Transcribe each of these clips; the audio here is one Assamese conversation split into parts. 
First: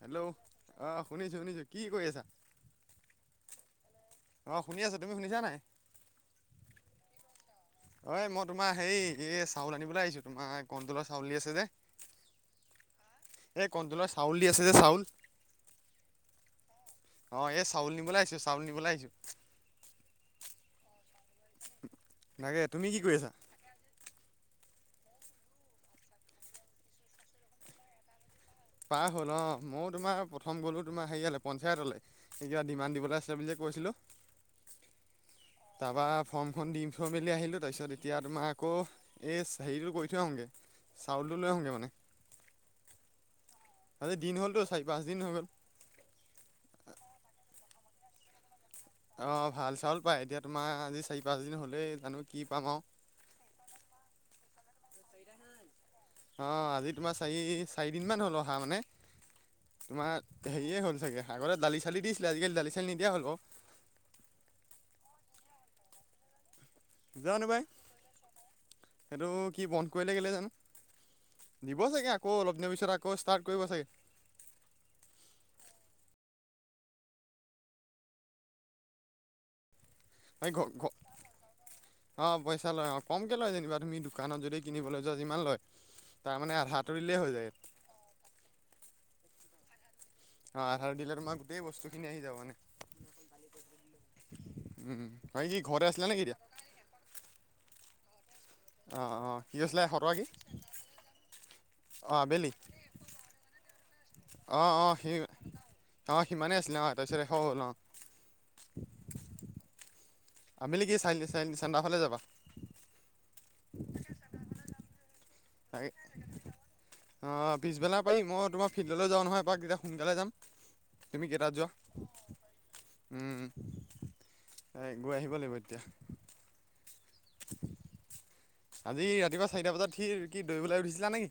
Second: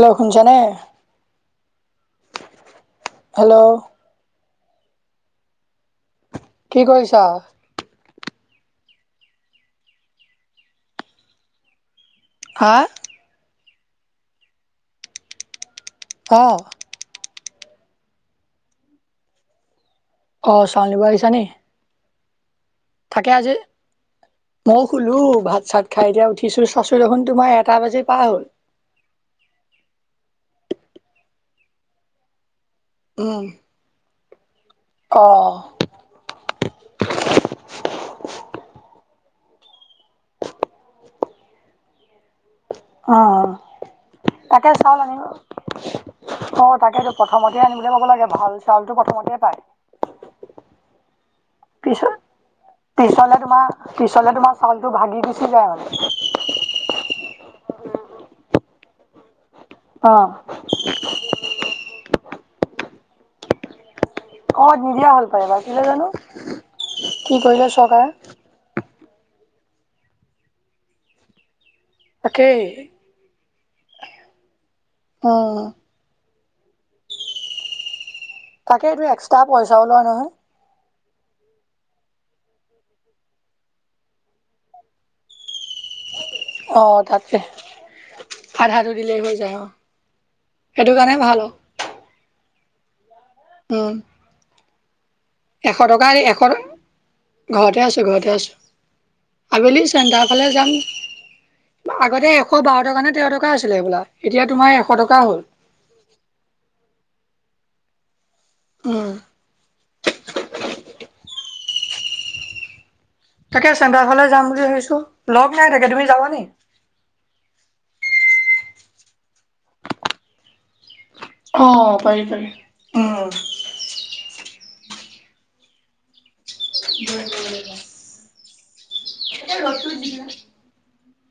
হেল্ল' আহ শুনিছো শুনিছো কি কৰি আছা। হেল্ল' অ শুনি আছো তুমি শুনিছা নাই। কি কৰিছা। অঐ মই তোমাৰ হেৰি এই চাউল আনিবলৈ আহিছো তোমাৰ কণ্টলৰ চাউল দি আছে যে- হয় এ কণ্টলৰ চাউল দি আছে যে চাউল অ অ এই চাউল নিবলৈ আহিছো চাউল নিবলৈ আহিছো। অ চাউল নিব আহিছ নি লাগে তুমি কি কৰি আছা মই শুলো ভাত চাত খাই এতিয়া উঠিছো চাইচো দেখোন তোমাৰ এটা বাজি পাৰ হ'ল। পাৰ হ'ল অ মইয়ো তোমাৰ প্ৰথম গলো তোমাৰ হেৰিয়ালে পঞ্চায়তলৈ কিবা ডিমান দিবলৈ আছে উম বুলি যে কৈছিলোঁ। অ তাৰপা ফৰ্মখন দি থৈ মেলি আহিলোঁ তাৰপিছত এতিয়া তোমাৰ আকৌ এই হেৰিটো কৰি থৈ আহোঁগৈ চাউলটো লৈ আহোঁগৈ মানে অ আজি দিন হ'লতো তাকে চাৰি চাউল পাঁচদিন আনিব হৈ গ'ল অ তাকে প্ৰথমতে আনিব। যাব লাগে ভাল। চাউলটো প্ৰথমতে অ পায়। ভাল চাউল পাই এতিয়া তোমাৰ আজি। চাৰি পাঁচদিন হ'লেই পিছ জানো কি পাম আৰু পিছলে তোমাৰ পিছলে তোমাৰ চাউলতটো ভাগি গুচি যায়। অ' আজি তোমাৰ চাৰি চাৰিদিনমান হ'ল অহা মানে অ। তোমাৰ হেৰিয়ে হ'ল চাগে আগতে দালি চালি দিছিলে আজিকালি দালি চালি নিদিয়া হ'ল- অ নিদিয়া হ'ল টো কেলে জানো কি জানো পাই কৰিলে চৰকাৰে সেইটো কি বন্ধ কৰিলে কেলে জানো দিব চাগে আকৌ অলপ তাকেই। দিনৰ পিছত আকৌ ষ্টাৰ্ট- কৰিব চাগে অ তাকে এইটো এক্সট্ৰা পইচাও লোৱা নহয়। এই ঘ ঘ অ পইচা লয় অ কমকে লয় যেনিবা তুমি দোকানত যদি কিনিবলৈ যোৱা যিমান লয়। তাৰ মানে অ আধাটো দিলেই হৈ তাতে যায় আধাটো দিলেই হৈ যায় অ অ সেইটো আধাৰ কাৰণে দিলে ভাল তোমাৰ অ গোটেই বস্তু খিনি আহি যাব মানে উম হয় কি এশ ঘৰতে আছিলা টকা নেকি এতিয়া এশ কা ঘৰতে আছো ঘৰতে আছো অ' অ' কি আছিলে আবেলি সতৰা চেণ্টাৰ কি ফালে যাম। অ' আগতে আবেলি এশ বাৰ টকা নে তেৰ টকা আছিলে সবোলা অ অ সি অ সিমানেই আছিলে অ তাৰপিছত এশ হ'ল অ আহ আবেলি কি চেণ্টাৰ ফালে যাবা তাকে চেণ্টাৰ ফালে যাম বুলি ভাবিছো লগ নাই তাকে তুমি যাবা নি অ পিছবেলা পাৰিম মই তোমাৰ ফিল্ডলৈ যাওঁ নহয় এপাক তেতিয়া সোনকালে যাম তুমি কেইটাত অ যোৱা পাৰি পাৰি উম এই গৈ আহিব লাগিব এতিয়া আজি ৰাতিপুৱা এতিয়া চাৰিটা ৰ'দটো বজাত উঠি দিলে কি দৌৰিবলৈ উঠিছিলা নেকি?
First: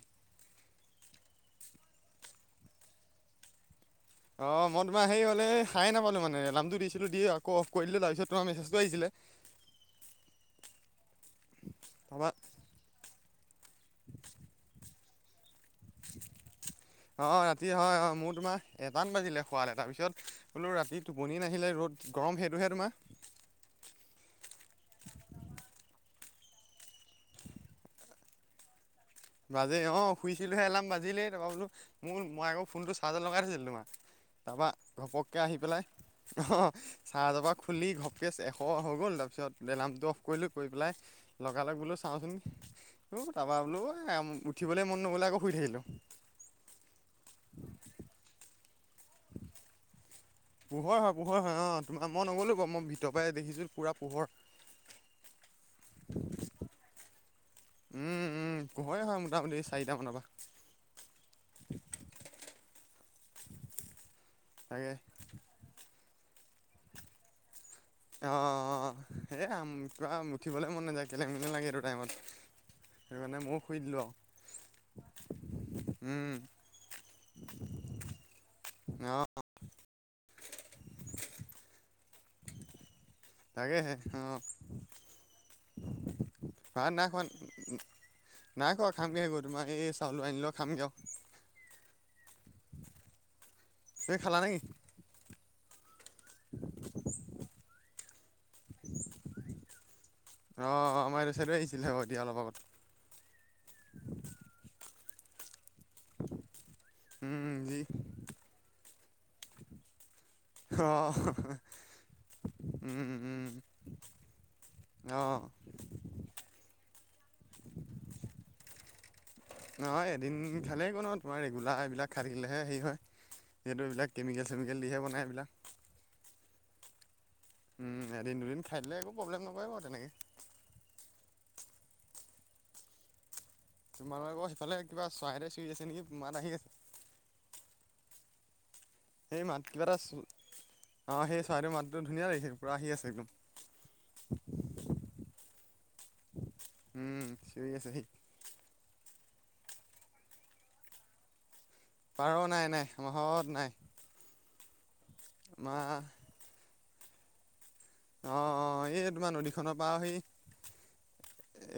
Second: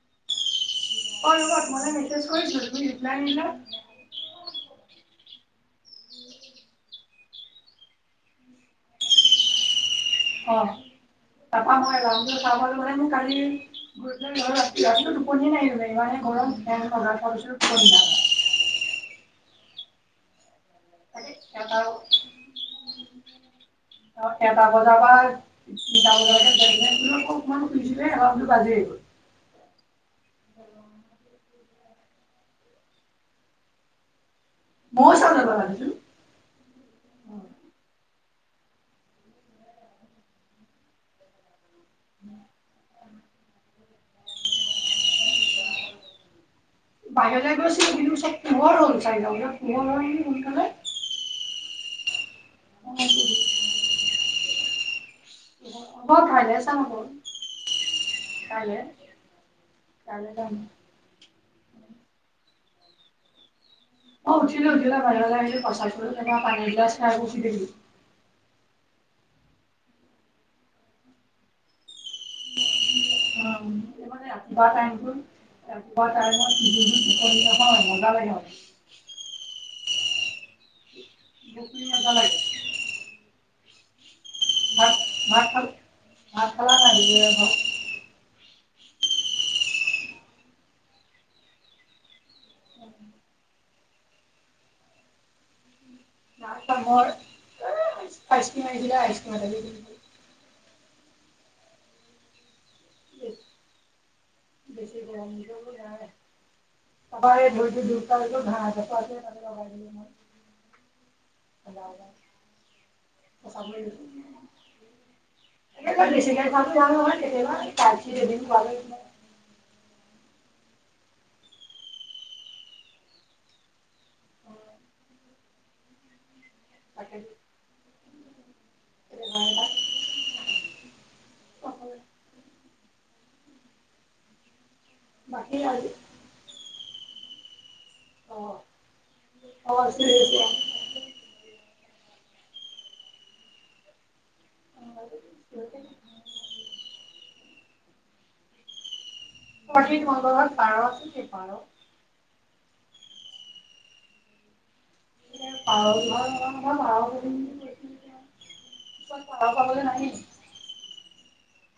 হয় মই মেছেজ কৰিছিলো তুমি ৰিপ্লাই নিদিলা। অ মই তোমাৰ হেৰি হলে সাৰে নাপালো মানে এলামটো দিছিলো দি আকৌ অফ কৰি দিলো তাৰপিছত তোমাৰ মেছেজটো আহিছিলে [inaudible] আহ তাপা মই ৰা তাৰপৰা কামল মানে মই কালি ৰা ৰা অঁ [unintelligible] খোৱালে তাৰপিছত বোলো ৰাতি টোপনি নাহিলে এটা ৰ'দ গৰম সেইটোহে তোমাৰ। এটা বজাৰ পৰা তিনিটা বজালৈকে অ সম সুধিছিলে দুটা বাজেয়েই গ'ল। বাজে অ শুইছিলোহে এলাম বাজিলেই তাপৰা বোলো। মোৰ মই আকৌ ফোনটো চাৰ্জ লগাই থৈছিলোঁ তোমাৰ। তাৰপৰা ময়ো চাওঁ ঘপককৈ যাবা আহি পেলাই ভাবিছো অ চাৰ্জৰ পৰা খুলি ঘপ কেছ এশ হৈ গ'ল তাৰপিছত এলাৰ্মটো অফ কৰিলোঁ কৰি পেলাই। লগা লগ বোলো চাওঁচোন তাৰাপা বোলো। উঠিবলৈ মন নগ'লে আকৌ শুই থাকিলোঁ। বাহিৰ যাই গৈছিল চাই পোহৰ হ'ল চাই যা পোহৰ সোনকালে পোহৰ হয় পোহৰ হয় অ তোমাৰ মই নগ'লো বাৰু মই ভিতৰ পৰাই দেখিছোঁ পুৰা পোহৰ। হ'ব কাইলে চাম আকৌ উম কাইলে উমো হয় হয় মোটামুটি চাৰিটা মানৰ কাইলে যাম। পৰা। অ উঠিলে তাকে উঠিলা পান লাগিলে পচা পো পানীৰ এগিলাচ খাই শুই থাকিলো আহ স কিবা উঠিবলে মন নাযায় কেলে নালাগে এইটো টাইমত। সেইটো কাৰণে ময়ো শুই দিলোঁ আৰু [unintelligible] ৰাতিপুৱা টাইত মজা লাগে। অ [unintelligible] তাকে হে। ভাত খালা নাই ভাত নাই খোৱা দুপৰীয়া ভাত। নাই খোৱা খাম গেহে তোমাৰ এই চাউলো আনিলেও খামগেয় আও। তুমি খালা নেকি? [unintelligible] অ ‌আমাৰ ত চাইডো আহিছিলে দিয়া এতিয়া অলপ আগত। বেছি গৰম নাই ত এই উম, যি ধৰিত ঘাঁহ এ [unintelligible] অ অ উম, উম। অ' [unintelligible] [unintelligible] দিনফালে গ' ন তোমাৰ ৰেগুলাৰ এইবিলাক খাই থাকিলেহে হেৰি হয়। যিহেতু এইবিলাক কেমিকেল চেমিকেল দিহে বনায় এইবিলাক। তাকে উম এদিন দুদিন খাই দে একো প্ৰব্লেম নকৰে ম তেনেকে। অ তোমালোক আকৌ সেইফালে কিবা চৰায়ে বাকী চিয়ৰি আছে আজি নেকি মাত আহি আছে। অ সেই মাততি [inaudible] বাাৰ অ সেই ছোৱী মাত একম ধুনীয়া লাগিছে পুৰা আহি আছে একদম। অ [inaudible] ঠ আছেি [inaudible] সহ মগৰ পাৰ আছে সেই পাৰ [inaudible] আৰু নাই নাই মাহত নাই প আমাৰ পাৰ [inaudible] ক অ' অ' এই তোমাৰ পঢ়া নদীখনৰ পাবলৈ পৰা নাহে সেই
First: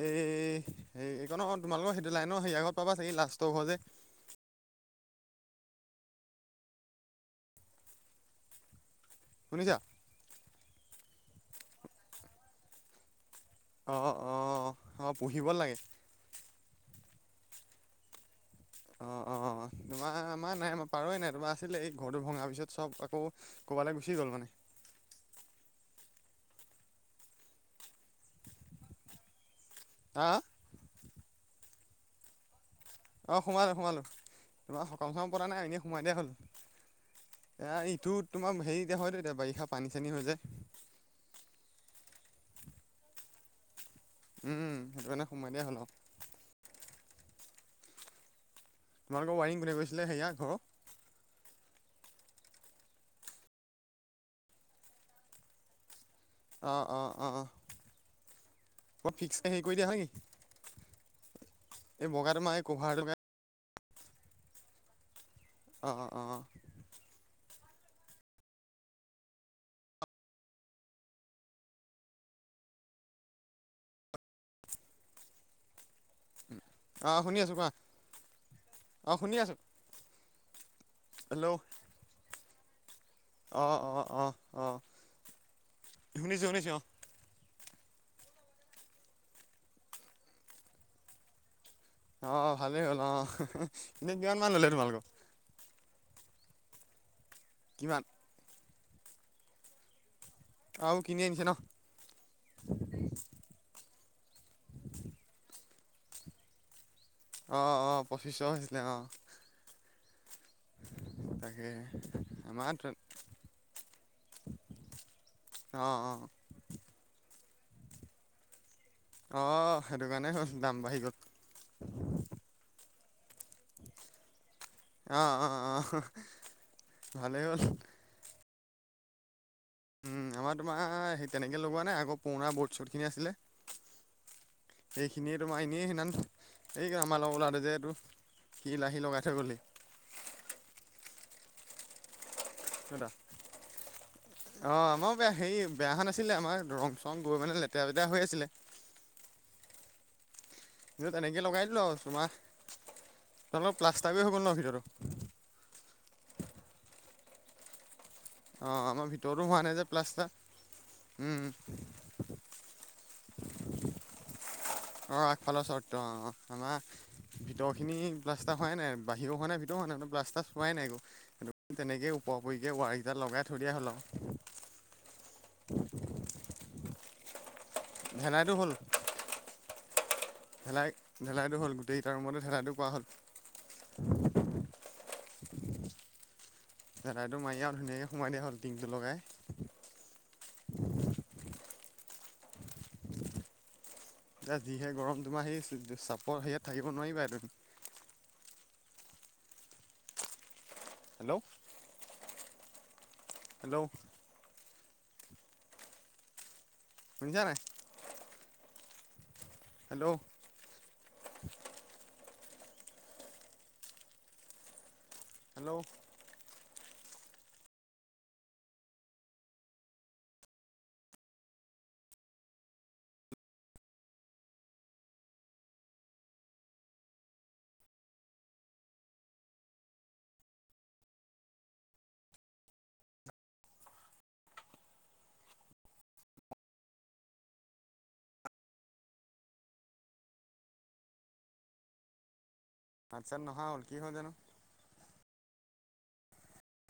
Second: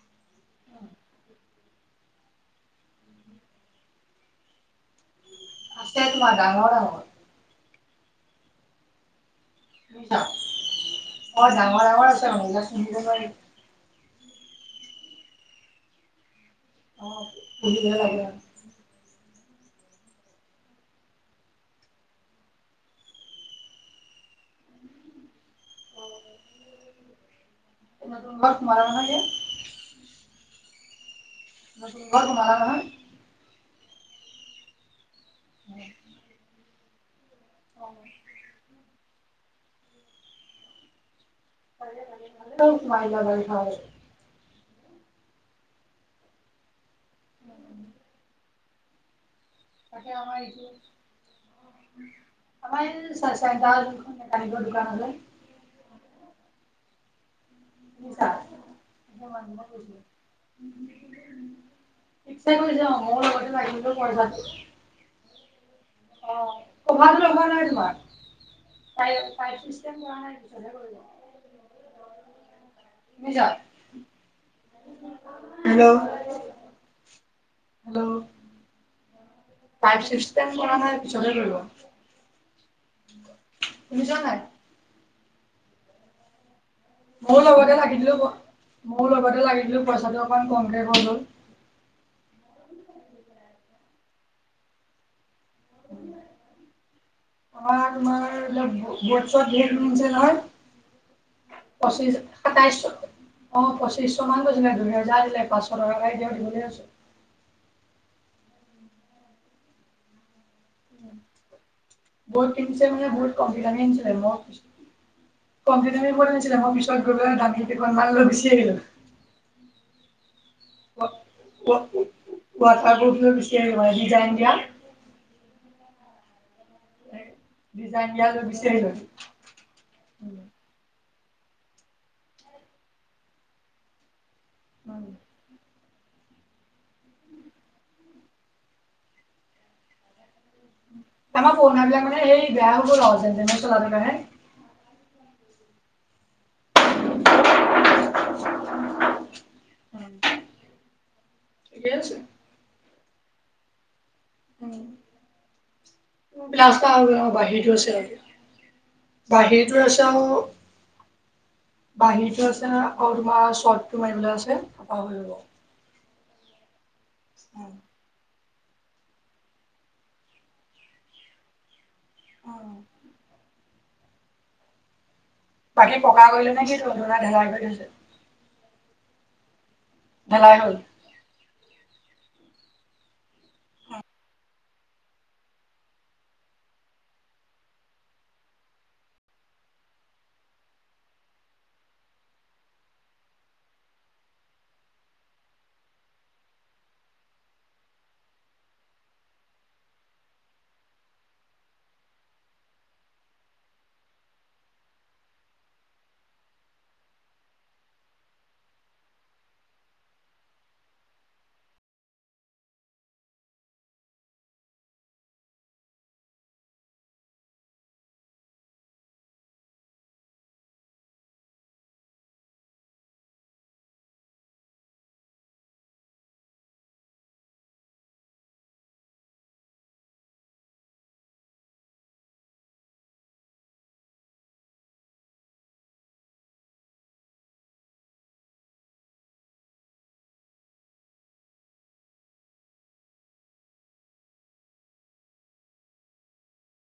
এই হে এইকাৰণ তোমালোকৰ সেইটো লাইন হেৰি আগত পাবা চাগ লাষ্টৰ ঘৰ যে। আছে তোমাৰ ডাঙৰ, ডাঙৰ। শুনিছা অ ডাঙৰ ডাঙৰ আছে। আহ অ আহ পুহিব লাগে। পুহিব লাগে। অঁ অঁ অঁ। আ আমাৰ নাই পাৰেই নাই তমাৰ আছিলে এই ঘৰটো ভঙা পিছত চব আকৌ ক'ৰবালৈ গুচি গ'ল মানে [unintelligible] এ ত বৰষ মাৰ ন হৈছে। হাঁ ম ঘৰ তোমালাৰ ন অঁ সোমালো সোমালো তোমাৰ সকাম চকাম পৰা নাই এনেই সোমাই দিয়া হ'ল- এ ইটো অ তোমাৰ হেৰি এতিয়া হয়ত এতিয়া বাৰিষা পানী চানী হৈ যায়। চ মাইদা ল ভ উম সেইটো কাৰণে সোমাই দিয়া হ'ল- উম উ তোমাৰলোকৰ ৱৰং তাকে আমাৰটো আমাৰ এই মেকানিকৰ দোকানলৈ- অঁ অঁ অঁ নি মানুহৈছ কৰি দিয়া হয় নেকি ইচছা কৰি যাওঁ এই বগা তোমাৰ এই মোৰ কভাৰ লগতে লাগি কা আঁহ অঁ পশিষ্ট হেল্ল' আহ শুনি আছো কোৱা? অ শুনি আছো ফাইভ চিক্ন কৰা নাই পিছতে ৰব- অ অ অ অ শুনিছো শুনিছো অ আহ- মোৰ লগতে লাগিলো মোৰ লগতে লাগি দিলো পইচাটো অকমান কমকে গ গল- অ ভালে হ'ল অ এনেই কিমান মান ললে তোমালোকক- আমাৰ কিমান তোমাৰ বত ভেৰছে আৰু কিনি আনিছে ন নহয়। পঁচিছ সাতাইশশ অঁ পঁচি- তিশ মান গৈছিলে দুই হেজাৰ দিলে পাঁচশ টকাকাই দিয় দছো। আহ অঁ পঁশিছ ন আঁহ তাকে ব আমাৰ কিনছে মানে বহুত কমফিডেঞ্চত অঁ অঁ [unintelligible] অ', সেইটো কাৰণেই হ'ল দাম বাঢ়ি গ'ল [unintelligible] ডিজাইন দিয়া। অ' অ' অ', অহ'। ডিজাইনয় দিয়ালৈ বিচাৰিলে উম, আমাৰ তোমাৰ সেই তেনেকে লগোৱা নাই আকৌ পুৰণা বৰ্ড-চৰ্ট খিনি আছিলে। সেইখিনিয়ে তোমাৰ এনেই একাৰ আমাৰ লগত ওলাওটে যে এইটো, সি লাহি লগাই থৈ গ'লহি। আমাৰ পুৰণা বিলাক মানে সেই বেয়াবোৰ দাদা [unintelligible] কাৰণে। বে হেৰি বেয়া হোৱা নাছিলে আমাৰ ৰং-চং গৈ মানে লেতেৰা-পেতেৰা হৈ আছিলে। [unintelligible] ত' তেনেকে লগাই দিলো ঠিকে আৰু আছে। তোমাৰ, তলত পলাচ উ', ৰাস্তা বাহিৰতো আছে আৰু অ', আমাৰ ভিতৰতো হোৱা নাই যে প্লাষ্টাৰ, উম। বাহিৰতো আছে হা, আকৌ তোমাৰ ৰ্চটতো মাৰিবলৈ আছে। তাৰপৰা হৈ অ', যাব। আগফালৰ শৰ্টতো অ'। আমাৰ ভিতৰ খিনি প্লাষ্টাৰ হোৱাই নাই। বাহিৰৰ হোৱা নাই ভিতৰত হোৱা নাই, প্লাষ্টাৰ হোৱাই নাই একো। তেনেকে ওপৰা-ওপৰিকে ৱাইৰকেইটা লগাই থৈ দিয়া হ'ল আও। বাকী পকা কৰিলে নে কি ধ-ধনা ঢেলাই কৰিছে। ভেনাইতটো হল। ঢেলাই হ'ল? ঢেলাই-ঢেলাইটো হ'ল গোটেইকেইটা ৰুমতো ঢেলাইটো কৰা হ'ল। ঢেলাইটো মাৰি আও ধুনীয়াকে সোমাই দিয়া হ'ল, টিংটো লগাই। এ যিহে গৰম তোমাৰ সেই চ-চাপৰ সেইয়াত থাকিব নোৱাৰিবা তমি। হেল্ল'। হেল্ল' শুনিছা নে নাই? হেল্ল' হেল্ল' তাৰছত নহা হ'ল, কি হল জানো।